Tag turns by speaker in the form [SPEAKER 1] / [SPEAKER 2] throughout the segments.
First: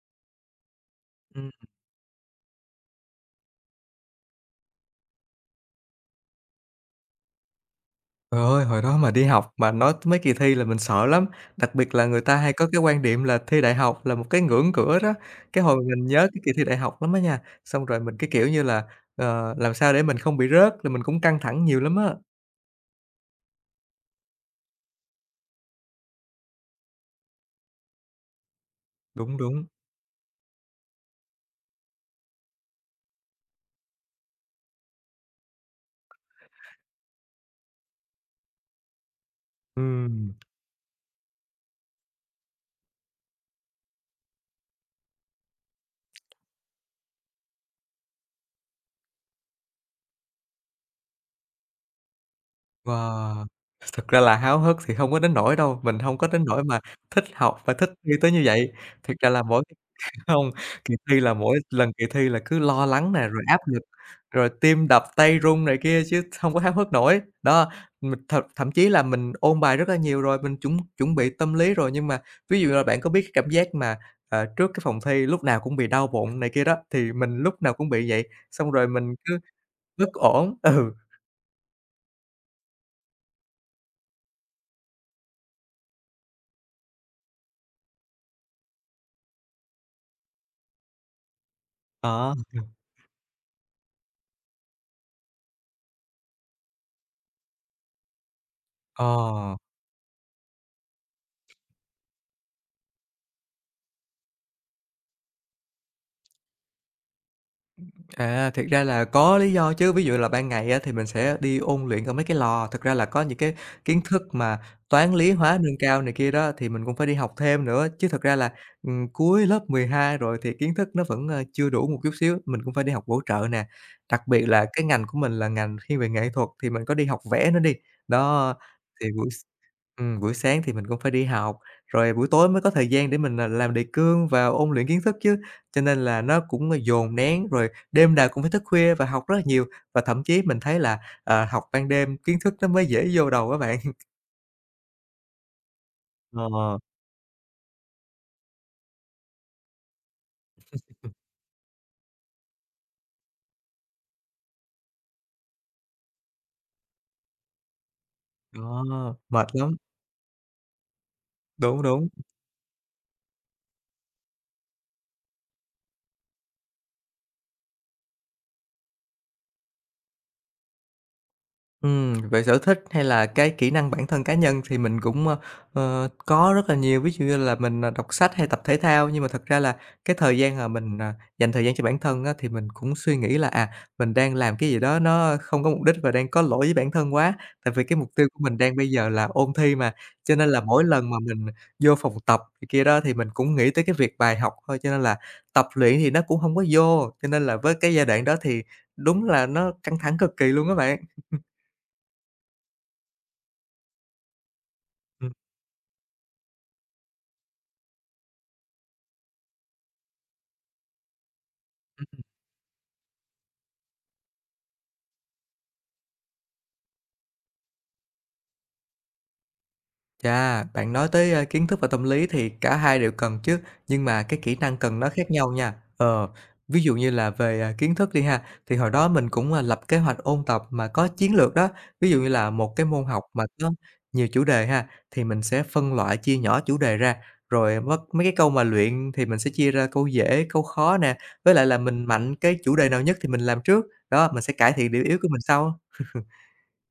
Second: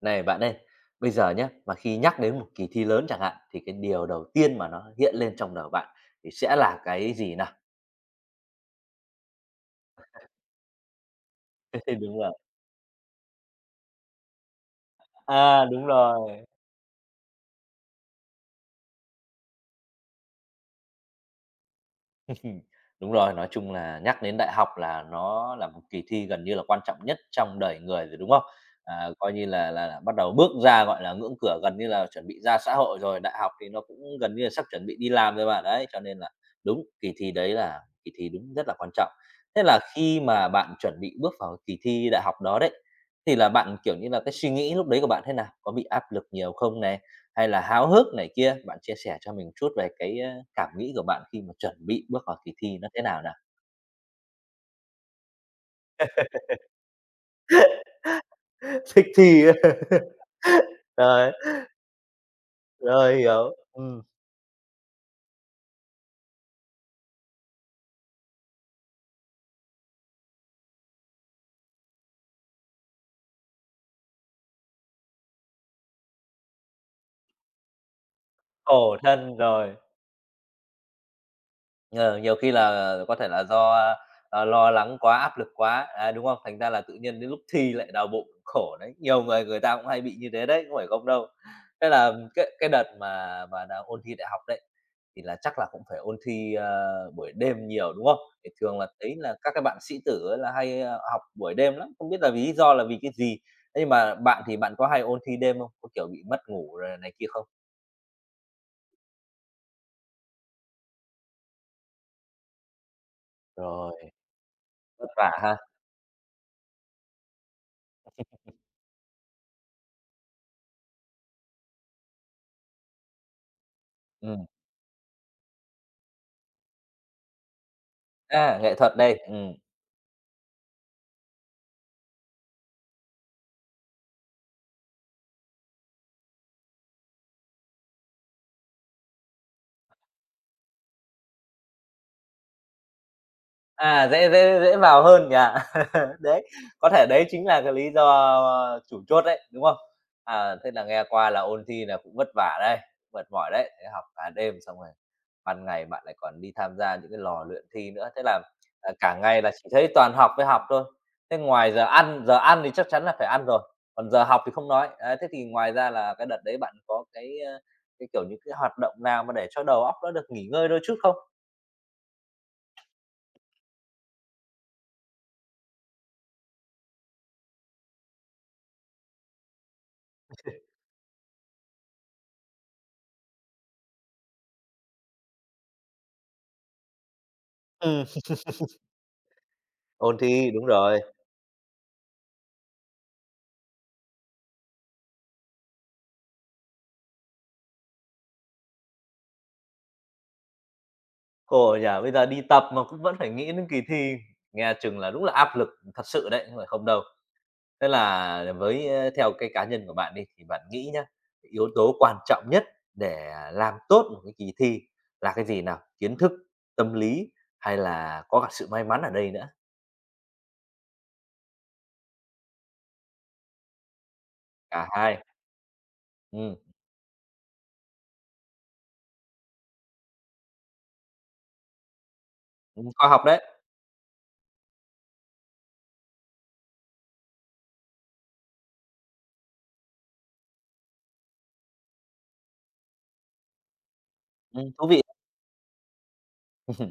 [SPEAKER 1] Này bạn ơi, bây giờ nhé
[SPEAKER 2] Ừm,
[SPEAKER 1] mà khi nhắc đến một kỳ thi lớn chẳng hạn thì cái điều đầu tiên mà nó hiện lên trong đầu bạn thì sẽ là cái gì nào?
[SPEAKER 2] Trời ơi, hồi đó mà đi học mà nói tới mấy kỳ thi là mình sợ lắm, đặc biệt là
[SPEAKER 1] Đúng
[SPEAKER 2] người
[SPEAKER 1] rồi.
[SPEAKER 2] ta hay có cái quan điểm là thi đại học là một cái ngưỡng cửa đó. Cái hồi
[SPEAKER 1] Đúng
[SPEAKER 2] mình nhớ cái
[SPEAKER 1] rồi.
[SPEAKER 2] kỳ thi đại học lắm á nha, xong rồi mình, cái kiểu như là, làm sao để mình không bị rớt là mình cũng căng thẳng nhiều lắm á.
[SPEAKER 1] Đúng rồi, nói chung là nhắc đến đại học là nó là một kỳ thi gần như là quan trọng nhất trong đời người rồi, đúng không? Coi
[SPEAKER 2] Đúng,
[SPEAKER 1] như
[SPEAKER 2] đúng.
[SPEAKER 1] là bắt đầu bước ra, gọi là, ngưỡng cửa gần như là chuẩn bị ra xã hội rồi, đại học thì nó cũng gần như là sắp chuẩn bị đi làm rồi mà, đấy, cho nên là đúng, kỳ thi đấy là kỳ thi đúng rất là quan trọng. Thế là khi
[SPEAKER 2] Ừm,
[SPEAKER 1] mà bạn chuẩn bị bước vào kỳ thi đại học đó đấy, thì là bạn, kiểu như là, cái suy nghĩ lúc đấy của bạn thế nào? Có bị áp lực nhiều không nè? Hay là háo hức này kia. Bạn chia sẻ cho mình chút về cái, cảm nghĩ của bạn khi mà chuẩn bị bước vào kỳ thi nó thế nào nào?
[SPEAKER 2] wow, thực ra là háo hức thì không có đến nỗi đâu, mình hông có đến nỗi mà thích học và thích thi tới như vậy.
[SPEAKER 1] Thích
[SPEAKER 2] Thiệt ra là
[SPEAKER 1] thi
[SPEAKER 2] mỗi
[SPEAKER 1] á.
[SPEAKER 2] Hông, Kỳ thi
[SPEAKER 1] Rồi,
[SPEAKER 2] là mỗi lần kỳ thi là cứ lo lắng
[SPEAKER 1] rồi,
[SPEAKER 2] nè, rồi
[SPEAKER 1] hiểu.
[SPEAKER 2] áp lực, rồi tim đập, tay run này kia chứ hông có háo hức nổi. Đó, mình thật thậm chí là mình ôn bài rất là nhiều rồi, mình chuẩn chuẩn bị tâm lý rồi, nhưng mà ví dụ là bạn có biết cái cảm giác mà, trước cái phòng thi lúc nào cũng bị đau bụng này kia đó, thì mình lúc nào cũng bị vậy, xong rồi
[SPEAKER 1] Khổ
[SPEAKER 2] mình
[SPEAKER 1] thân
[SPEAKER 2] cứ
[SPEAKER 1] rồi.
[SPEAKER 2] bất ổn. Ừ,
[SPEAKER 1] Ờ, Nhiều khi là có thể là do, lo lắng quá, áp lực quá, đấy, đúng không? Thành ra là tự nhiên đến lúc thi lại đau bụng, khổ đấy. Nhiều người người ta cũng hay bị như thế đấy, không phải không đâu. Thế là
[SPEAKER 2] đó,
[SPEAKER 1] cái đợt mà đang ôn thi đại học đấy, thì là chắc là cũng phải ôn thi, buổi đêm nhiều, đúng không? Thì thường là
[SPEAKER 2] ờ.
[SPEAKER 1] thấy là các cái bạn sĩ tử ấy là hay, học buổi đêm lắm, không biết là vì lý do là vì cái gì? Thế nhưng mà bạn thì bạn có hay ôn thi đêm không? Có, kiểu, bị mất ngủ rồi này kia không?
[SPEAKER 2] À, thiệt ra là có lý do chứ, ví dụ là ban ngày á thì mình sẽ đi ôn luyện ở mấy cái lò, thực ra là có những cái
[SPEAKER 1] Rồi.
[SPEAKER 2] kiến thức mà
[SPEAKER 1] Vất
[SPEAKER 2] toán, lý,
[SPEAKER 1] vả ha?
[SPEAKER 2] hóa nâng cao này kia đó thì mình cũng phải đi học thêm nữa, chứ thực ra là, cuối lớp 12 rồi thì kiến thức nó vẫn, chưa đủ một chút xíu, mình cũng phải đi học bổ trợ nè. Đặc biệt
[SPEAKER 1] Ừm,
[SPEAKER 2] là cái ngành của mình là ngành thiên về nghệ thuật thì mình có đi học vẽ nữa đi, đó,
[SPEAKER 1] nghệ thuật
[SPEAKER 2] thì
[SPEAKER 1] đây,
[SPEAKER 2] buổi s
[SPEAKER 1] ừm.
[SPEAKER 2] buổi sáng thì mình cũng phải đi học, rồi buổi tối mới có thời gian để mình, làm đề cương và ôn luyện kiến thức chứ, cho nên là nó cũng, dồn nén rồi. Đêm nào cũng phải thức khuya và học rất là nhiều, và thậm chí mình thấy là, học ban đêm kiến thức nó mới dễ vô đầu á bạn.
[SPEAKER 1] À, dễ dễ dễ vào hơn nhỉ? Đấy,
[SPEAKER 2] Ờ,
[SPEAKER 1] có thể đấy chính là cái lý do, chủ chốt đấy, đúng không? À, thế là nghe qua là ôn thi là cũng vất vả đấy, mệt mỏi đấy, thế học cả đêm xong rồi ban ngày bạn lại còn đi tham gia những cái lò luyện thi nữa, thế là,
[SPEAKER 2] đó.
[SPEAKER 1] cả ngày
[SPEAKER 2] Mệt
[SPEAKER 1] là chỉ
[SPEAKER 2] lắm,
[SPEAKER 1] thấy toàn học với học thôi. Thế ngoài
[SPEAKER 2] đúng, đúng.
[SPEAKER 1] giờ ăn thì chắc chắn là phải ăn rồi, còn giờ học thì không nói. Đấy, thế thì ngoài ra là cái đợt đấy bạn có cái, cái, kiểu, những cái hoạt động nào mà để cho đầu óc nó được nghỉ ngơi đôi chút không?
[SPEAKER 2] Về sở thích hay là cái kỹ năng bản thân cá nhân thì mình cũng, có rất là nhiều, ví dụ như là mình, đọc sách hay tập thể thao. Nhưng mà thật ra là cái thời gian mà mình, dành thời gian cho bản thân á, thì mình cũng suy nghĩ là, mình đang làm cái gì đó nó không có mục đích và đang có lỗi với bản thân quá. Tại vì cái
[SPEAKER 1] Ừm.
[SPEAKER 2] mục tiêu của mình đang bây giờ là ôn thi mà,
[SPEAKER 1] Ôn
[SPEAKER 2] cho nên
[SPEAKER 1] thi,
[SPEAKER 2] là
[SPEAKER 1] đúng
[SPEAKER 2] mỗi
[SPEAKER 1] rồi.
[SPEAKER 2] lần mà mình vô phòng tập này kia đó thì mình cũng nghĩ tới cái việc bài học thôi, cho nên là tập luyện thì nó cũng không có vô. Cho nên là với cái giai đoạn đó thì đúng là nó căng thẳng cực kỳ luôn các bạn.
[SPEAKER 1] Khổ nhỉ, bây giờ đi tập mà cũng vẫn phải nghĩ đến kỳ thi, nghe chừng là đúng là áp lực thật sự đấy, không phải không đâu. Thế là với, theo cái cá nhân của bạn đi, thì bạn nghĩ nhá, yếu tố quan
[SPEAKER 2] Ừm.
[SPEAKER 1] trọng nhất để làm tốt một cái kỳ thi là cái gì nào? Kiến thức, tâm lý hay là có cả sự may mắn ở đây nữa?
[SPEAKER 2] Chà, bạn nói tới, kiến thức và tâm lý thì cả hai đều cần chứ, nhưng mà cái kỹ năng
[SPEAKER 1] Cả
[SPEAKER 2] cần nó
[SPEAKER 1] hai.
[SPEAKER 2] khác nhau nha. Ờ,
[SPEAKER 1] Ừm,
[SPEAKER 2] ví dụ như là về, kiến thức đi ha, thì hồi đó mình cũng, lập kế hoạch ôn tập mà có chiến lược đó, ví dụ như là một cái môn
[SPEAKER 1] khoa học
[SPEAKER 2] học
[SPEAKER 1] đấy,
[SPEAKER 2] mà có nhiều chủ đề ha, thì mình sẽ phân loại chia nhỏ chủ đề ra, rồi mất mấy cái câu mà luyện thì mình sẽ chia ra câu dễ, câu khó nè, với lại là mình mạnh cái chủ đề nào nhất thì mình làm trước, đó, mình sẽ cải
[SPEAKER 1] thú
[SPEAKER 2] thiện
[SPEAKER 1] vị.
[SPEAKER 2] điểm yếu của mình sau.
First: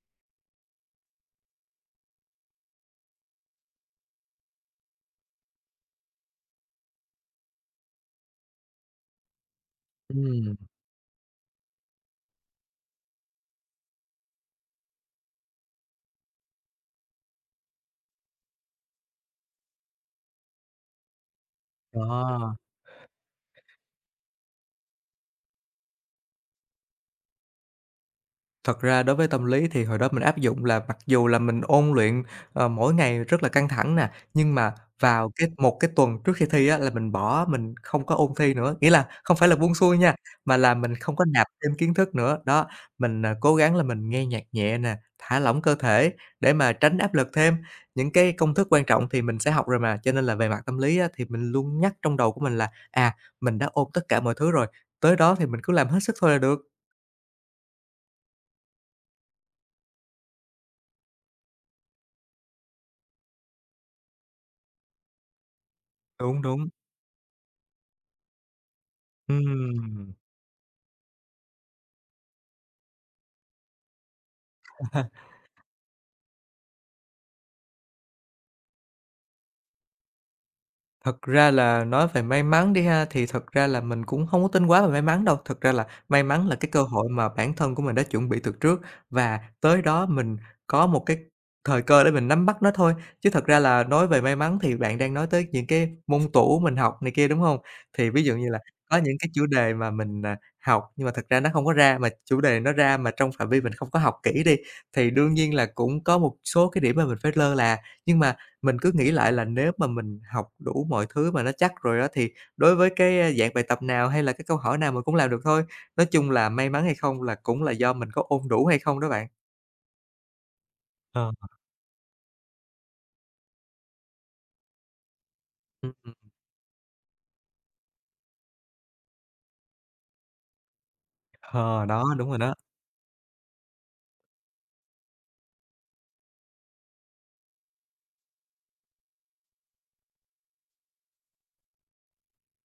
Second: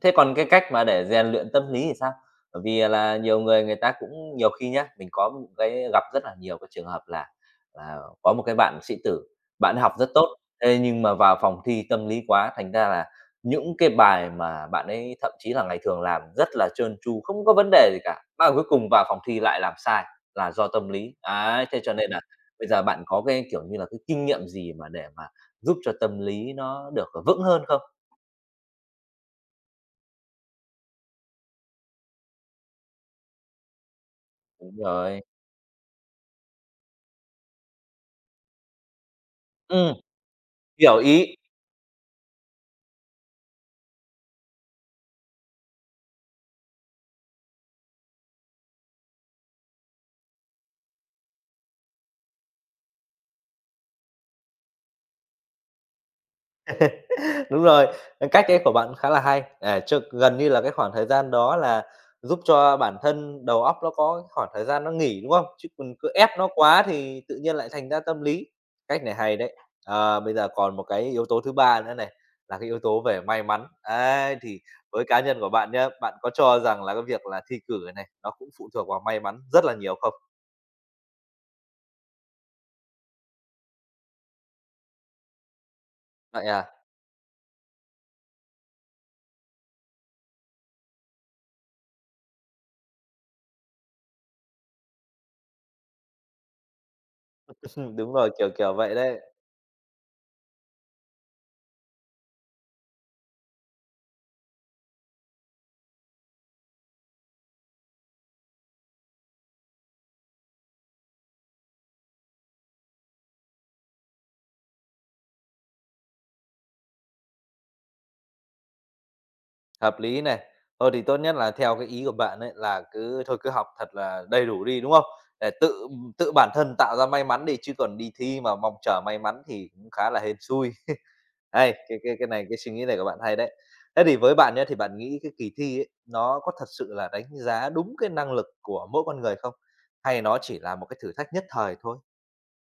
[SPEAKER 1] Thế còn cái cách mà để rèn luyện tâm lý thì sao? Bởi vì, là nhiều người người ta cũng nhiều khi nhá, mình có một cái gặp rất là nhiều cái trường hợp là có một cái bạn sĩ tử, bạn ấy học rất tốt,
[SPEAKER 2] Ừ,
[SPEAKER 1] thế nhưng mà vào phòng thi tâm lý quá, thành ra là những cái bài mà bạn ấy thậm chí là ngày thường làm rất là trơn tru, không có vấn đề gì cả, mà cuối cùng vào phòng thi lại làm sai là do tâm lý. Ấy, thế cho nên là
[SPEAKER 2] đó.
[SPEAKER 1] bây giờ bạn có cái, kiểu như là, cái kinh nghiệm gì mà để mà giúp cho tâm lý nó được, vững hơn không?
[SPEAKER 2] Thật ra đối với tâm lý thì hồi đó mình áp dụng là mặc dù là mình ôn luyện, mỗi ngày rất là căng thẳng nè, nhưng mà
[SPEAKER 1] Đúng rồi.
[SPEAKER 2] vào một cái tuần trước khi thi á là mình bỏ, mình không có ôn thi nữa. Nghĩa là không phải là buông
[SPEAKER 1] Ừm.
[SPEAKER 2] xuôi nha, mà là mình
[SPEAKER 1] Hiểu
[SPEAKER 2] không có
[SPEAKER 1] ý,
[SPEAKER 2] nạp thêm kiến thức nữa. Đó, mình, cố gắng là mình nghe nhạc nhẹ nè, thả lỏng cơ thể để mà tránh áp lực thêm. Những cái công thức quan trọng thì mình sẽ học rồi mà, cho nên là về mặt tâm lý á thì mình luôn nhắc trong đầu của mình là, mình đã ôn tất cả mọi thứ rồi, tới đó thì mình cứ làm hết sức thôi là được.
[SPEAKER 1] đúng rồi, cách đấy của bạn khá là hay. À, cho gần như là cái khoảng thời gian đó là giúp cho bản thân đầu óc nó có cái khoảng thời gian nó nghỉ, đúng không? Chứ còn cứ ép
[SPEAKER 2] Đúng,
[SPEAKER 1] nó
[SPEAKER 2] đúng.
[SPEAKER 1] quá thì tự nhiên lại thành ra tâm lý. Cách này hay đấy.
[SPEAKER 2] Ừm.
[SPEAKER 1] Ờ, bây giờ còn một cái yếu tố thứ ba nữa này, là cái yếu tố về may mắn. Ấy, thì với
[SPEAKER 2] Ha,
[SPEAKER 1] cá nhân của bạn nhé, bạn có cho rằng là cái việc là thi cử này, nó cũng phụ thuộc vào may mắn rất là nhiều không?
[SPEAKER 2] thật ra là nói về may mắn đi ha, thì thật ra là mình cũng không có tin quá về may mắn đâu. Thật ra là may
[SPEAKER 1] Vậy
[SPEAKER 2] mắn là
[SPEAKER 1] à?
[SPEAKER 2] cái cơ hội mà bản thân của mình đã chuẩn bị từ trước và tới đó mình có một cái thời cơ để mình nắm bắt nó thôi. Chứ thật ra là nói về may mắn thì bạn đang nói tới những cái môn tủ mình học này kia, đúng không? Thì
[SPEAKER 1] Đúng
[SPEAKER 2] ví
[SPEAKER 1] rồi,
[SPEAKER 2] dụ như
[SPEAKER 1] kiểu,
[SPEAKER 2] là
[SPEAKER 1] kiểu vậy
[SPEAKER 2] có những
[SPEAKER 1] đấy.
[SPEAKER 2] cái chủ đề mà mình, học nhưng mà thật ra nó không có ra, mà chủ đề nó ra mà trong phạm vi mình không có học kỹ đi, thì đương nhiên là cũng có một số cái điểm mà mình phải lơ là. Nhưng mà Mình cứ nghĩ lại là nếu mà mình học đủ mọi thứ mà nó chắc rồi đó thì đối với cái, dạng bài tập nào hay là cái câu hỏi nào mình cũng làm được thôi. Nói chung là may mắn hay không là cũng là do mình có ôn đủ hay không đó bạn.
[SPEAKER 1] Hợp lý này. Thôi thì tốt
[SPEAKER 2] Ờ.
[SPEAKER 1] nhất là theo cái ý của bạn ấy là cứ thôi cứ học thật là đầy đủ đi, đúng không? Để tự
[SPEAKER 2] Ừm.
[SPEAKER 1] tự bản thân tạo ra may mắn đi, chứ còn đi thi mà mong chờ may mắn thì cũng khá là hên xui. Hay,
[SPEAKER 2] Ờ,
[SPEAKER 1] cái
[SPEAKER 2] đó,
[SPEAKER 1] cái
[SPEAKER 2] đúng
[SPEAKER 1] cái
[SPEAKER 2] rồi
[SPEAKER 1] này
[SPEAKER 2] đó.
[SPEAKER 1] cái suy nghĩ này của bạn hay đấy. Thế thì với bạn nhé thì bạn nghĩ cái kỳ thi ấy, nó có thật sự là đánh giá đúng cái năng lực của mỗi con người không? Hay nó chỉ là một cái thử thách nhất thời thôi?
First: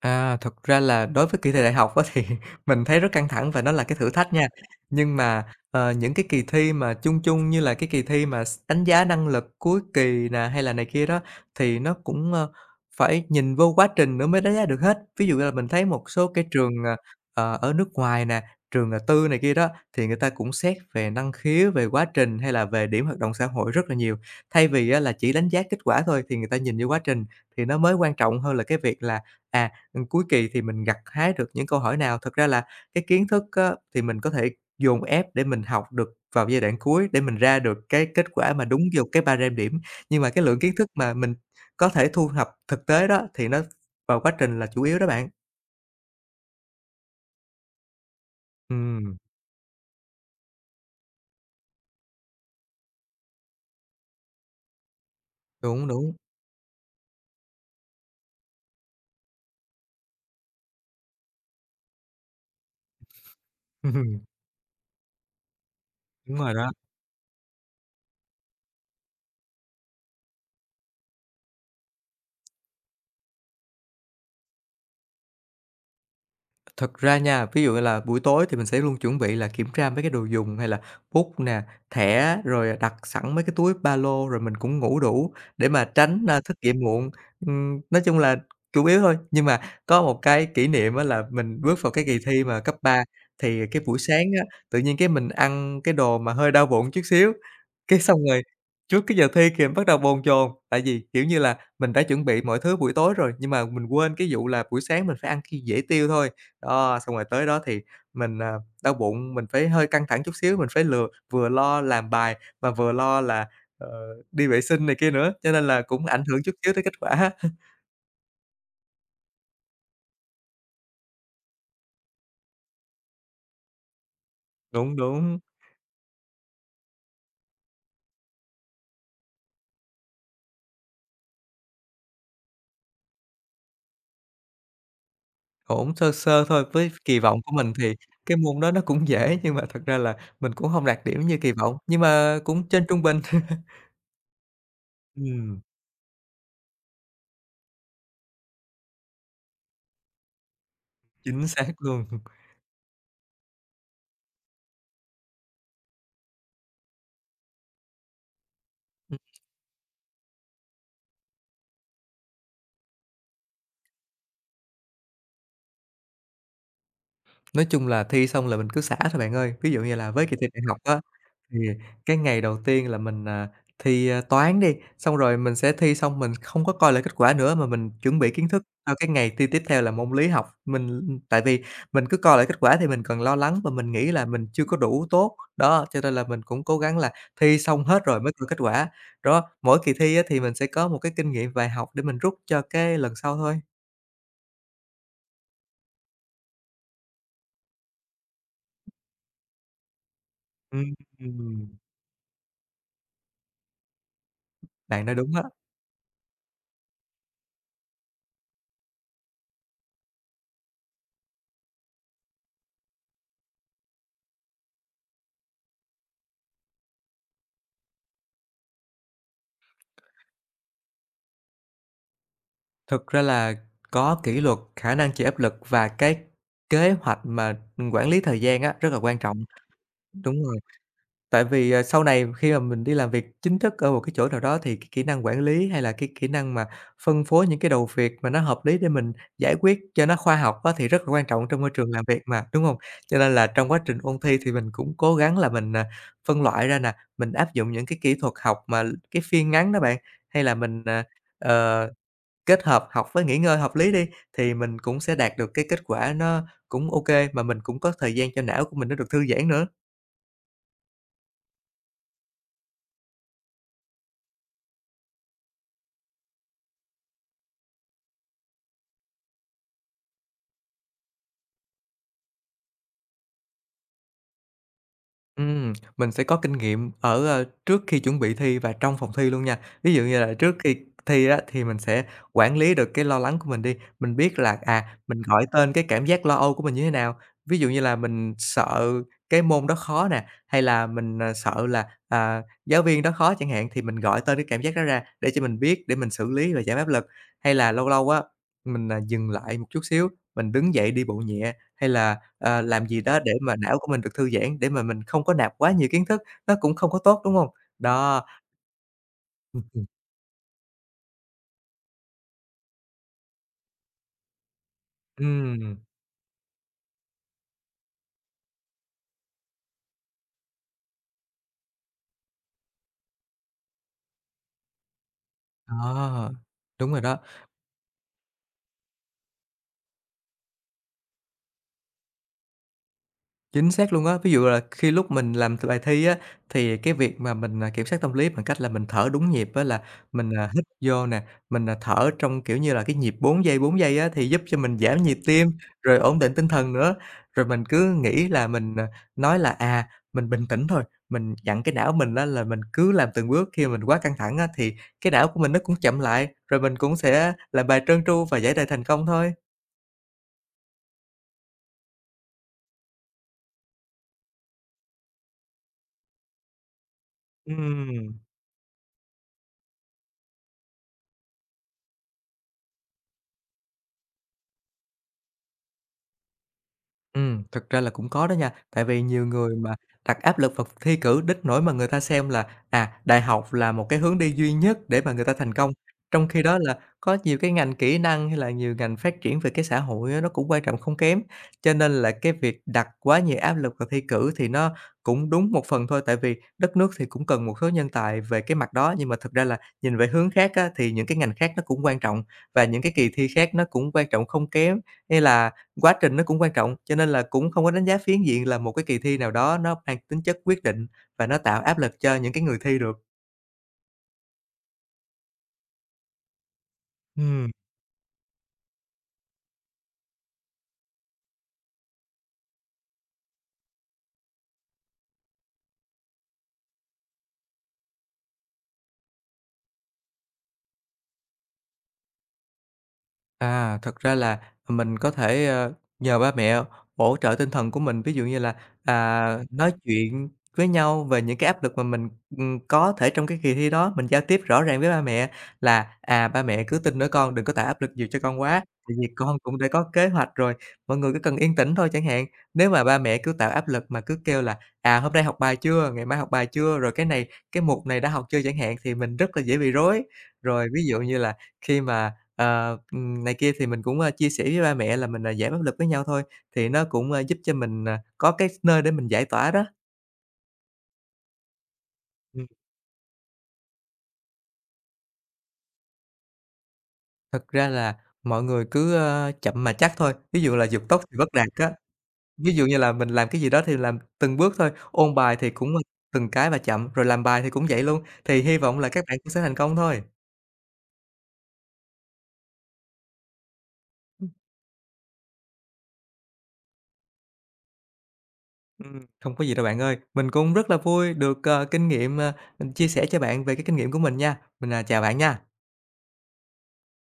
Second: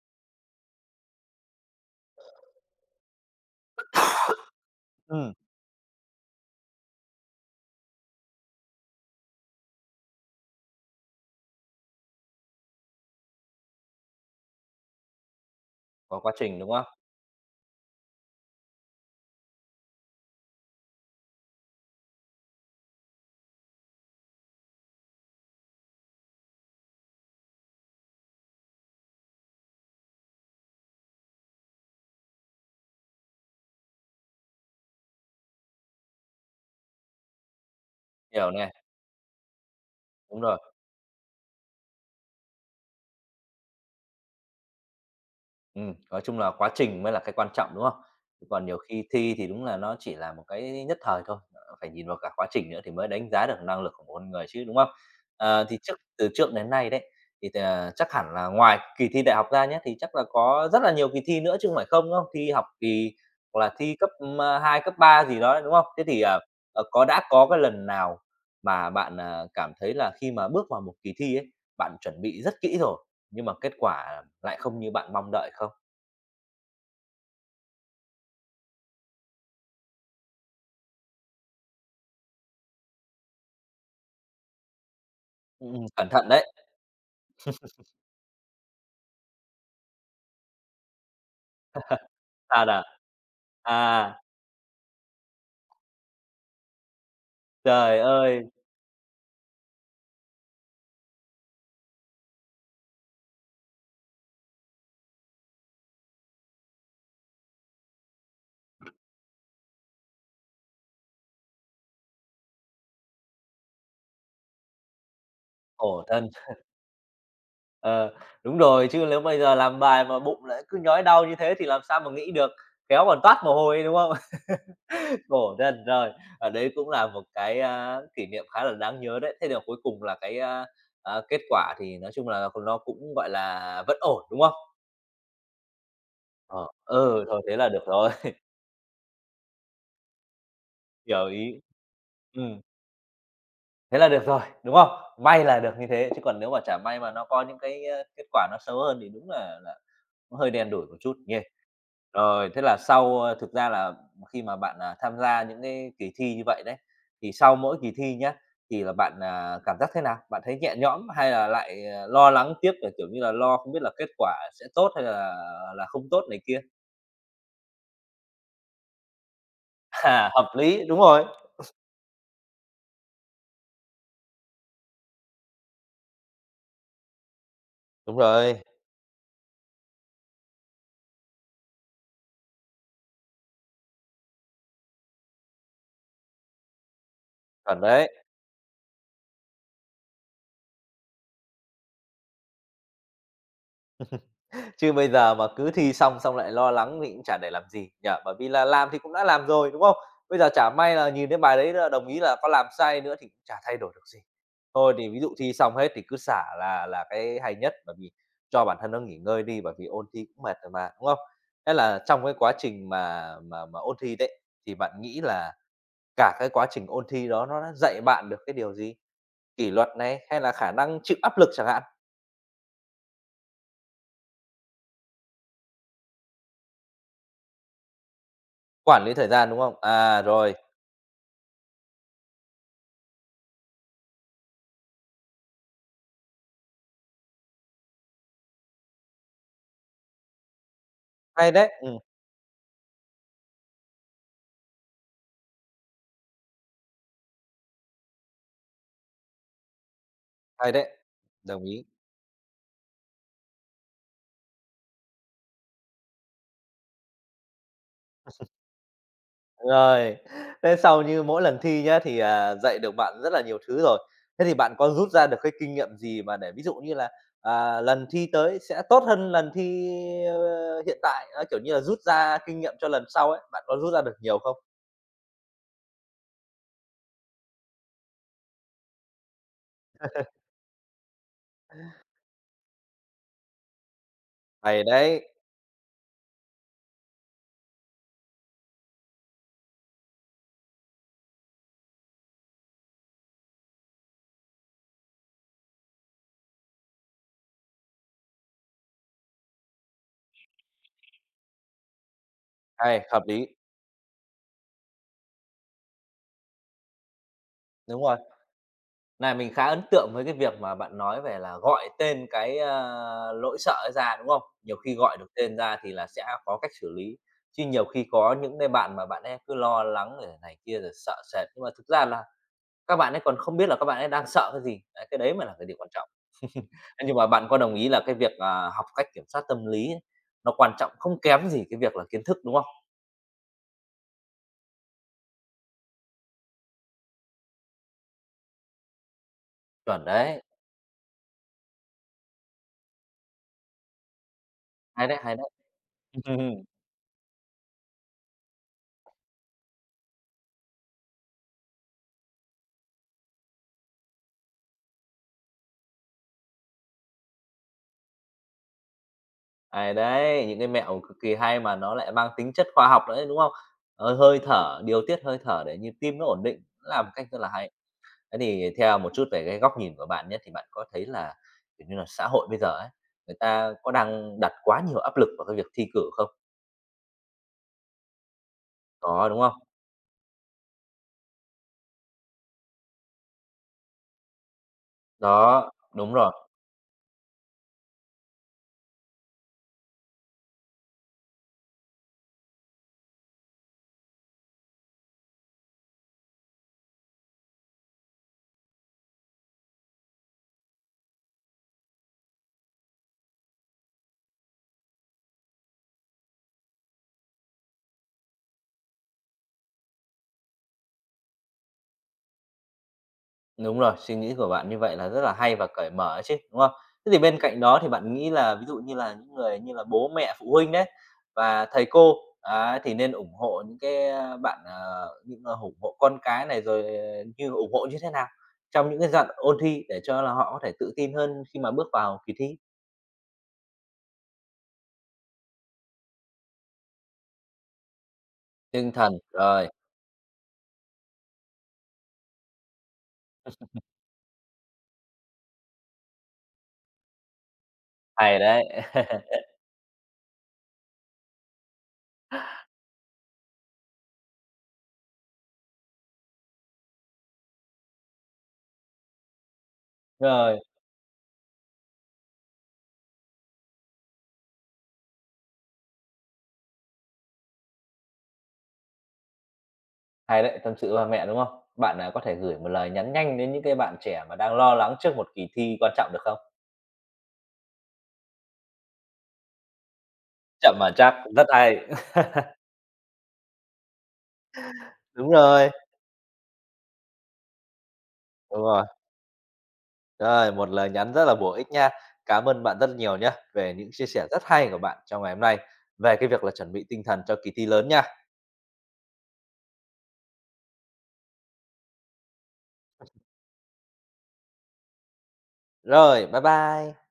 [SPEAKER 2] À, thật ra là đối với kỳ thi đại học á thì mình thấy rất căng thẳng và nó là cái thử thách nha. Nhưng
[SPEAKER 1] Ừm,
[SPEAKER 2] mà, những cái kỳ thi mà chung chung như là cái kỳ thi mà đánh giá năng lực cuối kỳ nè, hay là này kia đó, thì nó cũng, phải nhìn vô quá trình nữa mới đánh giá được hết. Ví dụ như là mình thấy một
[SPEAKER 1] có
[SPEAKER 2] số
[SPEAKER 1] quá
[SPEAKER 2] cái
[SPEAKER 1] trình, đúng
[SPEAKER 2] trường,
[SPEAKER 1] không?
[SPEAKER 2] ở nước ngoài nè, trường, tư này kia đó, thì người ta cũng xét về năng khiếu, về quá trình hay là về điểm hoạt động xã hội rất là nhiều. Thay vì á là chỉ đánh giá kết quả thôi thì người ta nhìn vô quá trình thì nó mới quan trọng hơn là cái việc là, à, ừm, cuối kỳ thì mình gặt hái được những câu hỏi nào? Thực ra là cái kiến thức á, thì mình có thể dồn ép để mình học được vào giai đoạn cuối để mình ra được cái kết
[SPEAKER 1] Hiểu
[SPEAKER 2] quả mà
[SPEAKER 1] này,
[SPEAKER 2] đúng vô cái ba điểm. Nhưng mà
[SPEAKER 1] đúng
[SPEAKER 2] cái lượng
[SPEAKER 1] rồi.
[SPEAKER 2] kiến thức mà mình có thể thu thập thực tế đó thì nó vào quá trình là chủ yếu đó bạn.
[SPEAKER 1] Nói chung là quá trình mới là cái quan trọng, đúng không? Chứ còn nhiều khi
[SPEAKER 2] Ừm,
[SPEAKER 1] thi thì đúng là nó chỉ là một cái nhất thời thôi, ờ, phải nhìn vào cả quá trình nữa thì mới đánh giá được năng lực của một con người chứ, đúng không? Ờ, thì
[SPEAKER 2] đúng,
[SPEAKER 1] trước
[SPEAKER 2] đúng.
[SPEAKER 1] từ trước đến nay đấy, thì à, chắc hẳn là ngoài kỳ thi đại học ra nhé thì chắc là có rất là nhiều kỳ thi nữa chứ không phải không, đúng không? Thi học kỳ hoặc là thi cấp, cấp 3 gì đó, đấy, đúng không? Thế thì,
[SPEAKER 2] Đúng rồi đó.
[SPEAKER 1] có đã có cái lần nào mà bạn, cảm thấy là khi mà bước vào một kỳ thi ấy, bạn chuẩn bị rất kỹ rồi, nhưng mà kết quả lại không như bạn mong đợi không?
[SPEAKER 2] Thật ra nha, ví dụ như là buổi tối thì mình sẽ luôn chuẩn bị là kiểm tra mấy cái đồ dùng hay là bút nè, thẻ, rồi đặt sẵn mấy cái túi ba lô, rồi mình cũng ngủ đủ để mà
[SPEAKER 1] Cẩn
[SPEAKER 2] tránh,
[SPEAKER 1] thận đấy,
[SPEAKER 2] thức dậy muộn. Nói chung là chủ yếu thôi, nhưng mà có một cái kỷ niệm á là mình bước vào cái kỳ thi mà
[SPEAKER 1] sao
[SPEAKER 2] cấp
[SPEAKER 1] nào?
[SPEAKER 2] 3 thì cái buổi
[SPEAKER 1] À,
[SPEAKER 2] sáng á, tự nhiên cái mình ăn cái đồ mà hơi đau bụng chút xíu,
[SPEAKER 1] trời
[SPEAKER 2] cái xong rồi
[SPEAKER 1] ơi,
[SPEAKER 2] trước cái giờ thi kìa bắt đầu bồn chồn. Tại vì, kiểu như là, mình đã chuẩn bị mọi thứ buổi tối rồi, nhưng mà mình quên cái vụ là buổi sáng mình phải ăn cái dễ tiêu thôi. Đó, xong rồi tới đó thì mình, đau bụng, mình phải hơi căng thẳng chút xíu, mình phải vừa lo làm bài mà vừa lo là, ờ, đi vệ sinh này kia nữa, cho nên là
[SPEAKER 1] khổ
[SPEAKER 2] cũng ảnh
[SPEAKER 1] thân.
[SPEAKER 2] hưởng chút xíu tới kết quả.
[SPEAKER 1] Ờ, đúng rồi, chứ nếu bây giờ làm bài mà bụng lại cứ nhói đau như thế thì làm sao mà nghĩ được, kéo còn toát mồ hôi, đúng không?
[SPEAKER 2] Đúng, đúng,
[SPEAKER 1] Khổ thân, rồi, ở đấy cũng là một cái, kỷ niệm khá là đáng nhớ đấy. Thế là cuối cùng là cái, kết quả thì nói chung là nó cũng, gọi là, vẫn ổn, đúng không?
[SPEAKER 2] ổn sơ sơ thôi,
[SPEAKER 1] Ờ,
[SPEAKER 2] với kỳ
[SPEAKER 1] ừ,
[SPEAKER 2] vọng
[SPEAKER 1] thôi
[SPEAKER 2] của
[SPEAKER 1] thế là
[SPEAKER 2] mình
[SPEAKER 1] được
[SPEAKER 2] thì
[SPEAKER 1] rồi,
[SPEAKER 2] cái môn đó nó cũng dễ nhưng mà thật ra là mình cũng không đạt điểm
[SPEAKER 1] hiểu
[SPEAKER 2] như kỳ
[SPEAKER 1] ý.
[SPEAKER 2] vọng, nhưng mà
[SPEAKER 1] Ừ.
[SPEAKER 2] cũng trên trung bình.
[SPEAKER 1] Thế là được rồi, đúng không? May
[SPEAKER 2] Ừm,
[SPEAKER 1] là được như thế, chứ còn nếu mà chả may mà nó có những cái, kết quả nó xấu hơn thì đúng là nó hơi đen đủi một chút nhỉ?
[SPEAKER 2] chính xác luôn.
[SPEAKER 1] Rồi, thế là sau, thực ra là khi mà bạn, tham gia những cái kỳ thi như vậy đấy, thì sau mỗi kỳ thi nhá, thì là bạn, cảm giác thế nào? Bạn thấy nhẹ nhõm hay là lại, lo lắng tiếp là, kiểu như là, lo không biết là kết quả sẽ tốt hay là không tốt này kia?
[SPEAKER 2] Nói chung là thi xong là mình cứ xả thôi bạn ơi. Ví dụ như là với
[SPEAKER 1] À,
[SPEAKER 2] kỳ thi
[SPEAKER 1] hợp
[SPEAKER 2] đại học
[SPEAKER 1] lý, đúng
[SPEAKER 2] á,
[SPEAKER 1] rồi.
[SPEAKER 2] thì cái ngày đầu tiên là mình, thi, toán đi, xong rồi mình sẽ thi xong mình không có coi lại kết quả nữa mà mình
[SPEAKER 1] Đúng
[SPEAKER 2] chuẩn bị kiến
[SPEAKER 1] rồi,
[SPEAKER 2] thức cho cái ngày thi tiếp theo là môn lý học. Mình tại vì mình cứ coi lại kết quả thì mình còn lo lắng và mình nghĩ là mình chưa có đủ tốt. Đó, cho nên là mình cũng cố gắng là thi
[SPEAKER 1] chuẩn
[SPEAKER 2] xong hết
[SPEAKER 1] đấy.
[SPEAKER 2] rồi mới coi kết quả. Đó, mỗi kỳ thi á, thì mình sẽ có một cái kinh nghiệm bài học để mình rút cho cái lần sau thôi.
[SPEAKER 1] Chứ bây giờ mà cứ thi xong xong lại lo lắng thì cũng chả để làm gì nhỉ? Bởi vì là làm thì cũng đã làm rồi, đúng không? Bây giờ chả
[SPEAKER 2] Ừm,
[SPEAKER 1] may là nhìn thấy bài
[SPEAKER 2] ừm,
[SPEAKER 1] đấy là đồng ý là có làm sai nữa thì cũng chả thay đổi được gì. Thôi
[SPEAKER 2] bạn
[SPEAKER 1] thì
[SPEAKER 2] nói
[SPEAKER 1] ví
[SPEAKER 2] đúng
[SPEAKER 1] dụ
[SPEAKER 2] á.
[SPEAKER 1] thi xong hết thì cứ xả là cái hay nhất, bởi vì cho bản thân nó nghỉ ngơi đi, bởi vì ôn thi cũng mệt rồi mà, đúng không? Thế là trong cái quá trình mà ôn thi đấy, thì bạn nghĩ là cả cái quá trình ôn thi đó nó đã dạy bạn được cái điều gì? Kỷ luật này, hay là khả năng chịu áp lực chẳng hạn,
[SPEAKER 2] Thực ra là có kỷ luật, khả năng chịu áp lực và cái kế hoạch mà, quản lý thời gian á, rất là
[SPEAKER 1] quản lý
[SPEAKER 2] quan
[SPEAKER 1] thời
[SPEAKER 2] trọng.
[SPEAKER 1] gian, đúng không? À,
[SPEAKER 2] Đúng
[SPEAKER 1] rồi,
[SPEAKER 2] rồi, tại vì, sau này khi mà mình đi làm việc chính thức ở một cái chỗ nào đó thì cái kỹ năng quản lý hay là cái kỹ năng mà phân phối những cái đầu việc mà nó hợp lý để mình giải quyết cho nó khoa học á, thì rất là quan trọng
[SPEAKER 1] hay
[SPEAKER 2] trong môi
[SPEAKER 1] đấy!
[SPEAKER 2] trường
[SPEAKER 1] Ừ.
[SPEAKER 2] làm việc mà, đúng hông? Cho nên là trong quá trình ôn thi thì mình cũng cố gắng là mình, phân loại ra nè, mình áp dụng những cái kỹ thuật học mà cái phiên ngắn đó bạn, hay là
[SPEAKER 1] Hay
[SPEAKER 2] mình,
[SPEAKER 1] đấy, đồng ý.
[SPEAKER 2] ờ kết hợp học với nghỉ ngơi hợp lý đi, thì mình cũng sẽ đạt được cái kết quả nó cũng ok mà mình cũng có thời gian cho não của mình nó được thư giãn nữa.
[SPEAKER 1] Rồi, thế sau như mỗi lần thi nhá, thì, dạy được bạn rất là nhiều thứ rồi. Thế thì bạn có rút ra được cái kinh nghiệm gì mà để ví dụ như là, lần thi tới sẽ tốt hơn lần thi, hiện tại, á, kiểu như là, rút ra kinh nghiệm cho lần sau ấy, bạn có rút ra được nhiều không?
[SPEAKER 2] Mình sẽ có kinh nghiệm ở, trước khi chuẩn bị thi và trong phòng thi luôn nha. Ví dụ như là trước khi thi á, thì mình sẽ quản lý được cái lo lắng của mình đi, mình biết là,
[SPEAKER 1] Hay
[SPEAKER 2] mình
[SPEAKER 1] đấy,
[SPEAKER 2] gọi tên cái cảm giác lo âu của mình như thế nào. Ví dụ như là mình sợ cái môn đó khó nè, hay là mình, sợ là, giáo viên đó khó chẳng hạn, thì mình gọi tên cái cảm giác đó ra để cho mình biết để mình xử lý và giảm áp lực. Hay là lâu lâu á, mình, dừng lại một chút xíu, mình đứng dậy đi bộ nhẹ, hay là làm gì
[SPEAKER 1] hay,
[SPEAKER 2] đó
[SPEAKER 1] hợp
[SPEAKER 2] để
[SPEAKER 1] lý,
[SPEAKER 2] mà não của mình được thư giãn, để mà mình không có nạp quá nhiều kiến thức, nó cũng không có tốt, đúng hông?
[SPEAKER 1] đúng rồi.
[SPEAKER 2] Đó,
[SPEAKER 1] Này, mình
[SPEAKER 2] ừm,
[SPEAKER 1] khá ấn
[SPEAKER 2] ừm,
[SPEAKER 1] tượng với cái việc mà bạn nói về là gọi tên cái, lỗi sợ ấy ra, đúng không? Nhiều khi gọi được tên
[SPEAKER 2] ừm,
[SPEAKER 1] ra thì là sẽ có cách xử lý, chứ nhiều khi có những cái bạn mà bạn ấy cứ lo lắng rồi này kia rồi sợ sệt, nhưng mà thực ra là các bạn ấy còn không biết là các bạn ấy đang sợ cái gì, đấy, cái đấy mà là cái điều quan trọng.
[SPEAKER 2] đó, đúng rồi
[SPEAKER 1] Thế nhưng
[SPEAKER 2] đó.
[SPEAKER 1] mà bạn có đồng ý là cái việc, học cách kiểm soát tâm lý ấy, nó quan trọng không kém gì cái việc là kiến thức, đúng không?
[SPEAKER 2] Chính xác luôn á. Ví dụ là khi lúc mình làm t bài thi á, thì cái việc mà mình, kiểm soát tâm lý bằng cách là mình thở đúng nhịp á, là
[SPEAKER 1] Chuẩn
[SPEAKER 2] mình,
[SPEAKER 1] đấy,
[SPEAKER 2] hít vô nè, mình, thở trong, kiểu như là, cái nhịp 4 giây á, thì giúp cho mình giảm nhịp
[SPEAKER 1] hay đấy.
[SPEAKER 2] tim, rồi ổn định tinh thần nữa. Rồi mình cứ nghĩ là mình, nói là, mình bình tĩnh thôi, mình dặn cái não mình đó là mình cứ làm từng bước. Khi mà mình quá căng thẳng á, thì cái não của mình nó cũng chậm lại, rồi mình cũng sẽ làm bài trơn tru và giải đề thành công thôi.
[SPEAKER 1] Ai đấy, những cái mẹo cực kỳ hay mà nó lại mang tính chất khoa học nữa đấy, đúng không? Ờ, hơi thở, điều tiết hơi thở để nhịp tim nó ổn định là một cách rất là hay.
[SPEAKER 2] Ừm.
[SPEAKER 1] Thế thì theo một chút về cái góc nhìn của bạn nhé, thì bạn có thấy là, kiểu như là, xã hội bây giờ ấy, người ta có đang đặt quá nhiều áp lực vào cái việc thi cử không?
[SPEAKER 2] Thực ra là cũng có đó nha, tại vì nhiều
[SPEAKER 1] Có, đúng không?
[SPEAKER 2] người mà đặt áp lực vào thi cử đến nỗi mà người ta xem là, đại học là một cái hướng đi duy nhất để mà người ta thành công.
[SPEAKER 1] Đó, đúng
[SPEAKER 2] Trong
[SPEAKER 1] rồi.
[SPEAKER 2] khi đó là có nhiều cái ngành kỹ năng hay là nhiều ngành phát triển về cái xã hội á, nó cũng quan trọng không kém, cho nên là cái việc đặt quá nhiều áp lực vào thi cử thì nó cũng đúng một phần thôi, tại vì đất nước thì cũng cần một số nhân tài về cái mặt đó. Nhưng mà thực ra là nhìn về hướng khác á, thì những cái ngành khác nó cũng quan trọng và những cái kỳ thi khác nó cũng quan trọng không kém, như là quá trình nó cũng quan trọng, cho nên là cũng không có đánh giá phiến diện là một cái kỳ thi nào đó nó mang tính chất quyết định và nó tạo áp lực cho những cái người thi được.
[SPEAKER 1] Đúng rồi, suy nghĩ của bạn như vậy là rất là hay và cởi mở chứ, đúng không? Thế thì bên
[SPEAKER 2] Ừm.
[SPEAKER 1] cạnh đó thì bạn nghĩ là ví dụ như là những người như là bố mẹ, phụ huynh đấy và thầy cô, á, thì nên ủng hộ những cái, bạn, ủng hộ con cái này rồi à, như ủng hộ như thế nào trong những cái dặn ôn thi để cho là họ có thể tự tin hơn khi mà bước vào kỳ thi?
[SPEAKER 2] Thật ra là mình có thể, nhờ ba mẹ hỗ trợ tinh thần của mình, ví dụ như là,
[SPEAKER 1] Tinh thần,
[SPEAKER 2] à,
[SPEAKER 1] rồi,
[SPEAKER 2] nói chuyện với nhau về những cái áp lực mà mình, có thể trong cái kỳ thi đó, mình giao tiếp rõ ràng với ba mẹ là "À, ba mẹ cứ tin nữa con, đừng có tạo áp lực nhiều cho
[SPEAKER 1] hay
[SPEAKER 2] con quá,
[SPEAKER 1] đấy.
[SPEAKER 2] tại vì con cũng đã có kế hoạch rồi, mọi người cứ cần yên tĩnh thôi" chẳng hạn. Nếu mà ba mẹ cứ tạo áp lực mà cứ kêu là "À, hôm nay học bài chưa? Ngày mai học bài chưa?" Rồi "Cái này cái mục này đã học chưa?" chẳng hạn, thì mình rất là dễ bị rối.
[SPEAKER 1] Rồi,
[SPEAKER 2] Rồi ví dụ như là khi mà này kia thì mình cũng, chia sẻ với ba mẹ là mình, giảm áp lực với nhau thôi, thì nó cũng, giúp cho mình, có cái nơi để mình giải tỏa đó.
[SPEAKER 1] hay đấy, tâm sự ba mẹ, đúng không? Bạn, có thể
[SPEAKER 2] Ừm.
[SPEAKER 1] gửi một lời nhắn nhanh đến những cái bạn trẻ mà đang lo lắng trước một kỳ thi quan trọng được không?
[SPEAKER 2] Thật ra là mọi người cứ, chậm mà chắc thôi, ví dụ là
[SPEAKER 1] Chậm
[SPEAKER 2] dục
[SPEAKER 1] mà
[SPEAKER 2] tốc
[SPEAKER 1] chắc,
[SPEAKER 2] thì bất
[SPEAKER 1] rất
[SPEAKER 2] đạt á,
[SPEAKER 1] hay.
[SPEAKER 2] ví dụ như là mình làm cái gì đó thì làm từng bước thôi, ôn
[SPEAKER 1] Đúng
[SPEAKER 2] bài thì cũng,
[SPEAKER 1] rồi,
[SPEAKER 2] từng cái và chậm, rồi làm bài thì cũng vậy luôn, thì hy
[SPEAKER 1] đúng
[SPEAKER 2] vọng
[SPEAKER 1] rồi.
[SPEAKER 2] là các bạn cũng sẽ thành công thôi.
[SPEAKER 1] Rồi, một lời nhắn rất là bổ ích nha. Cảm ơn bạn rất nhiều nhé về những chia sẻ rất hay của bạn trong ngày hôm nay về cái việc là chuẩn bị tinh thần cho kỳ thi lớn nha.
[SPEAKER 2] Không có gì đâu bạn ơi, mình cũng rất là vui được, kinh nghiệm, chia sẻ cho bạn về cái kinh nghiệm của mình nha. Mình, chào bạn nha.
[SPEAKER 1] Rồi, bye bye.